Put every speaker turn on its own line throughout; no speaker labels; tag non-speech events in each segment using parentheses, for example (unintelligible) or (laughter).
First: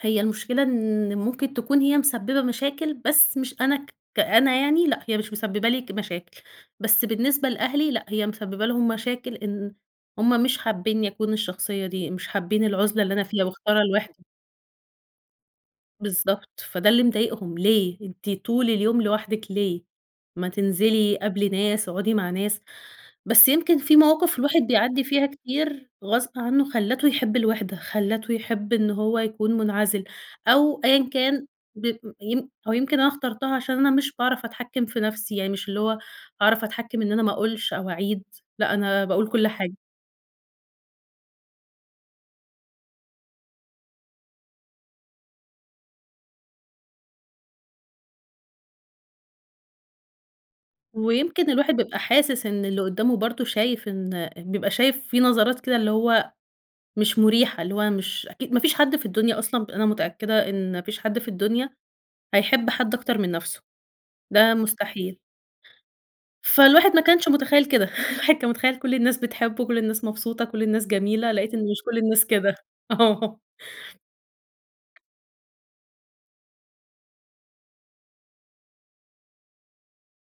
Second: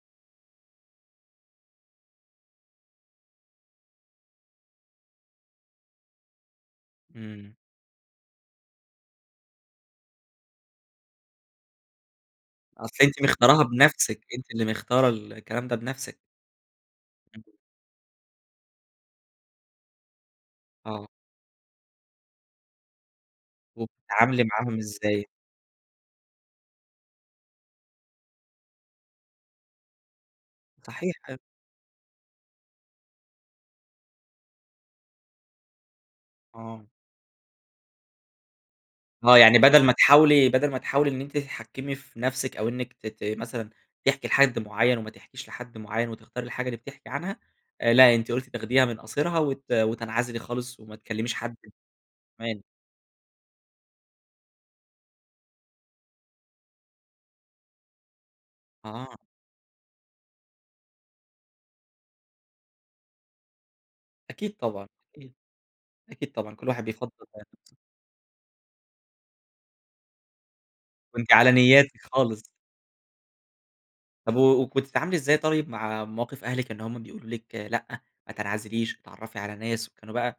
هي المشكلة إن ممكن تكون هي مسبّبة مشاكل بس مش أنا ك كأنا يعني لأ، هي مش مسبّب لي ك مشاكل. بس بالنسبة
إمم.
لأهلي لأ، هي مسبّبة لهم مشاكل إن هم مش حابّينّي أكون الشخصية دي، مش حابّين
أصل
العُزلة اللي
أنتِ
أنا فيها
مختاراها
مختارة
بنفسِك،
الوِحدة
أنتِ اللي مختارة الكلام ده بنفسِك.
بالضبط. فده اللي
إمم.
مضايقهم ليه؟ أنتِ طول اليوم لوحدِك ليه؟ ما
آه.
تنزلي قابلي ناس، اقعُدي مع ناس. بس يمكن في مواقف
وبتتعاملي
الواحد
معاهم
بيعدّي
إزاي؟
فيها كتير غصب عنّه خلّته يحب الوِحدة، خلّته يحب إنه هو يكون مُنعَزِل، أو أيًا
صحيح ح
كان ب يم أو يمكن أنا اخترتها عشان أنا مش باعرف أتحكّم في نفسي. يعني مش اللي هو أعرف
آه.
أتحكّم إن أنا ما أقولش أو أعيد، لأ أنا باقول
آه.
كل
يعني
حاجة.
بَدَل ما تحاولي بَدَل ما تحاولي إن أنتِ تتحكّمي في نفسِك أو إنِّك ت ت مثلًا تحكي لحد معيّن وما تحكيش لحد معيّن، وتختاري الحاجة اللي بتحكي عنها آآ لأ، أنتِ قُلتِ تاخديها من قاصرها وت وتنعزلي خالص وما تكلّميش
ويمكن
حد
الواحد بيبقى حاسس
(unintelligible)
إن اللي قُدّامه برضه شايف إن بيبقى شايف في نظرات كده اللي هو مش مُريحة، اللي هو مش أكي ما فيش حد في
آه.
الدنيا أصلًا ب أنا متأكدة إن ما فيش حد في الدنيا هيحب حد أكتر من نفسه ده
أكيد طبعًا،
مستحيل.
أكيد. أكيد طبعًا. كل واحد
فالواحد ما
بيفضّل
كانش مُتخيّل
(unintelligible)
كده. الواحد كان مُتخيّل كل الناس بتحبّه، كل الناس مبسوطة، كل الناس
وأنتِ
جميلة
على
لقيت إن مش
نيّاتِك
كل الناس
خالص.
كده. آه.
طب و وكنتِ بتتعاملي إزاي طيب مع مواقف أهلِك إن هم بيقولوا لِك لأ، ما تنعزليش، اتعرّفي على ناس وكانوا بقى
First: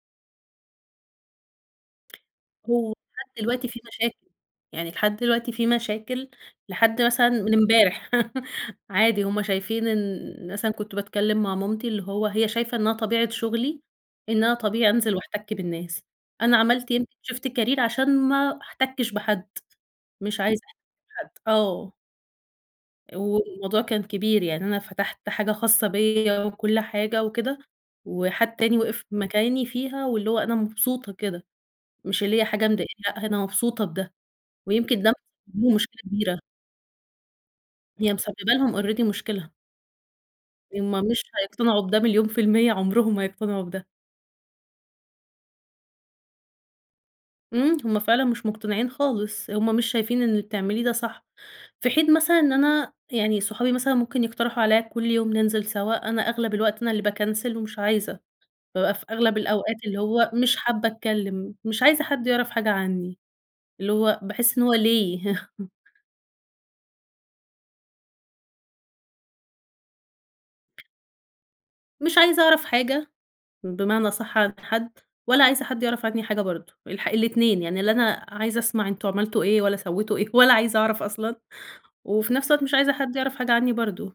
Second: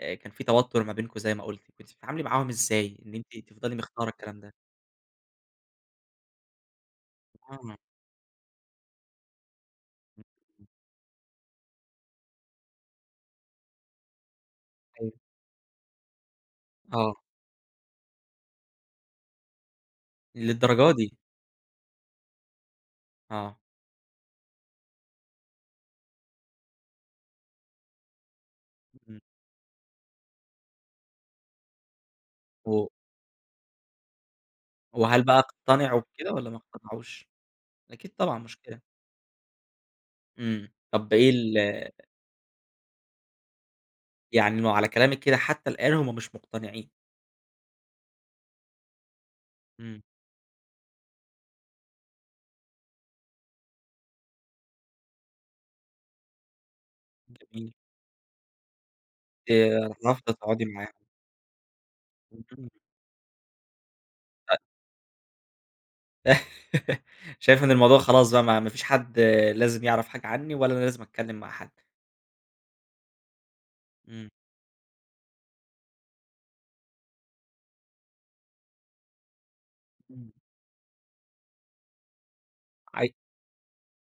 أ كان في توتُّر ما بينكم زي ما قُلتِ. كنتِ بتتعاملي معاهم
هو
إزاي إن
لحد
أنتِ
دلوقتي
تفضلي
في
مختارة
مشاكل.
الكلام ده؟
يعني لحد دلوقتي في مشاكل لحد مثلًا من
آه.
امبارح. (laughs) عادي هم شايفين إن مثلًا كنت باتكلّم مع مامتي اللي هو هي شايفة إنّها طبيعة شغلي إن أنا طبيعي
أيوه.
أنزل وأحتَك بالناس. أنا عملت يمكن
آه.
شيفت كارير عشان ما أحتكِّش بحد، مش عايزة أحت
للدرجة دي!
بحد آه.
آه.
والموضوع كان كبير. يعني أنا فتحت حاجة خاصة بيّا وكل حاجة وكده، وحد تاني وقف
إمم.
بمكاني فيها واللي هو أنا مبسوطة كده، مش اللي هي حاجة مضايقاني
و
لأ، أنا مبسوطة بده ويمكن ده
وهل بقى
(unintelligible) لي
اقتنعوا
مشكلة
بكده
كبيرة.
والّا ما اقتنعوش؟
هي
أكيد طبعًا
مسبّبة
مشكلة.
لهم already مشكلة.
إمم.
هم
طب
مش
إيه ال
هيقتنعوا بده مليون في المِيّة، عمرهم ما هيقتنعوا بده.
يعني إنه على كلامِك كده حتّى الآن هم مش مُقتنعين.
إمم. هم فعلًا مش مُقتنعين خالص، هم مش
إمم.
شايفين إن اللي بتعمليه ده صح. في حين مثلًا إن أنا يعني صحابي مثلًا ممكن يقترحوا عليّا كل يوم ننزل سَوا، أنا أغلب الوقت أنا اللي باكنسل
جميل.
ومش عايزة. بابقى في أغلب الأوقات
آآ
اللي هو
رافضة
مش
تقعدي
حابة
معاها.
أتكلّم، مش عايزة حد يعرف حاجة
(unintelligible)
عنّي، اللي هو
أ
باحس إن هو ليه؟ (chuckles)
(laughs) شايفة إن الموضوع خلاص بقى ما ما فيش حد لازم يعرف حاجة عنّي، ولا أنا لازم أتكلّم مع حد.
مش عايزة أعرف حاجة، بمعنى
إمم.
أصح عن حد ولا عايزة حد يعرف عنّي حاجة برضه، الح الاتنين. يعني لا أنا عايزة أسمع إن أنتم عملتوا إيه ولا سوّيتوا إيه
إمم.
ولا عايزة أعرف أصلًا وفي نفس الوقت مش عايزة
عاي
حد يعرف حاجة عنّي برضه.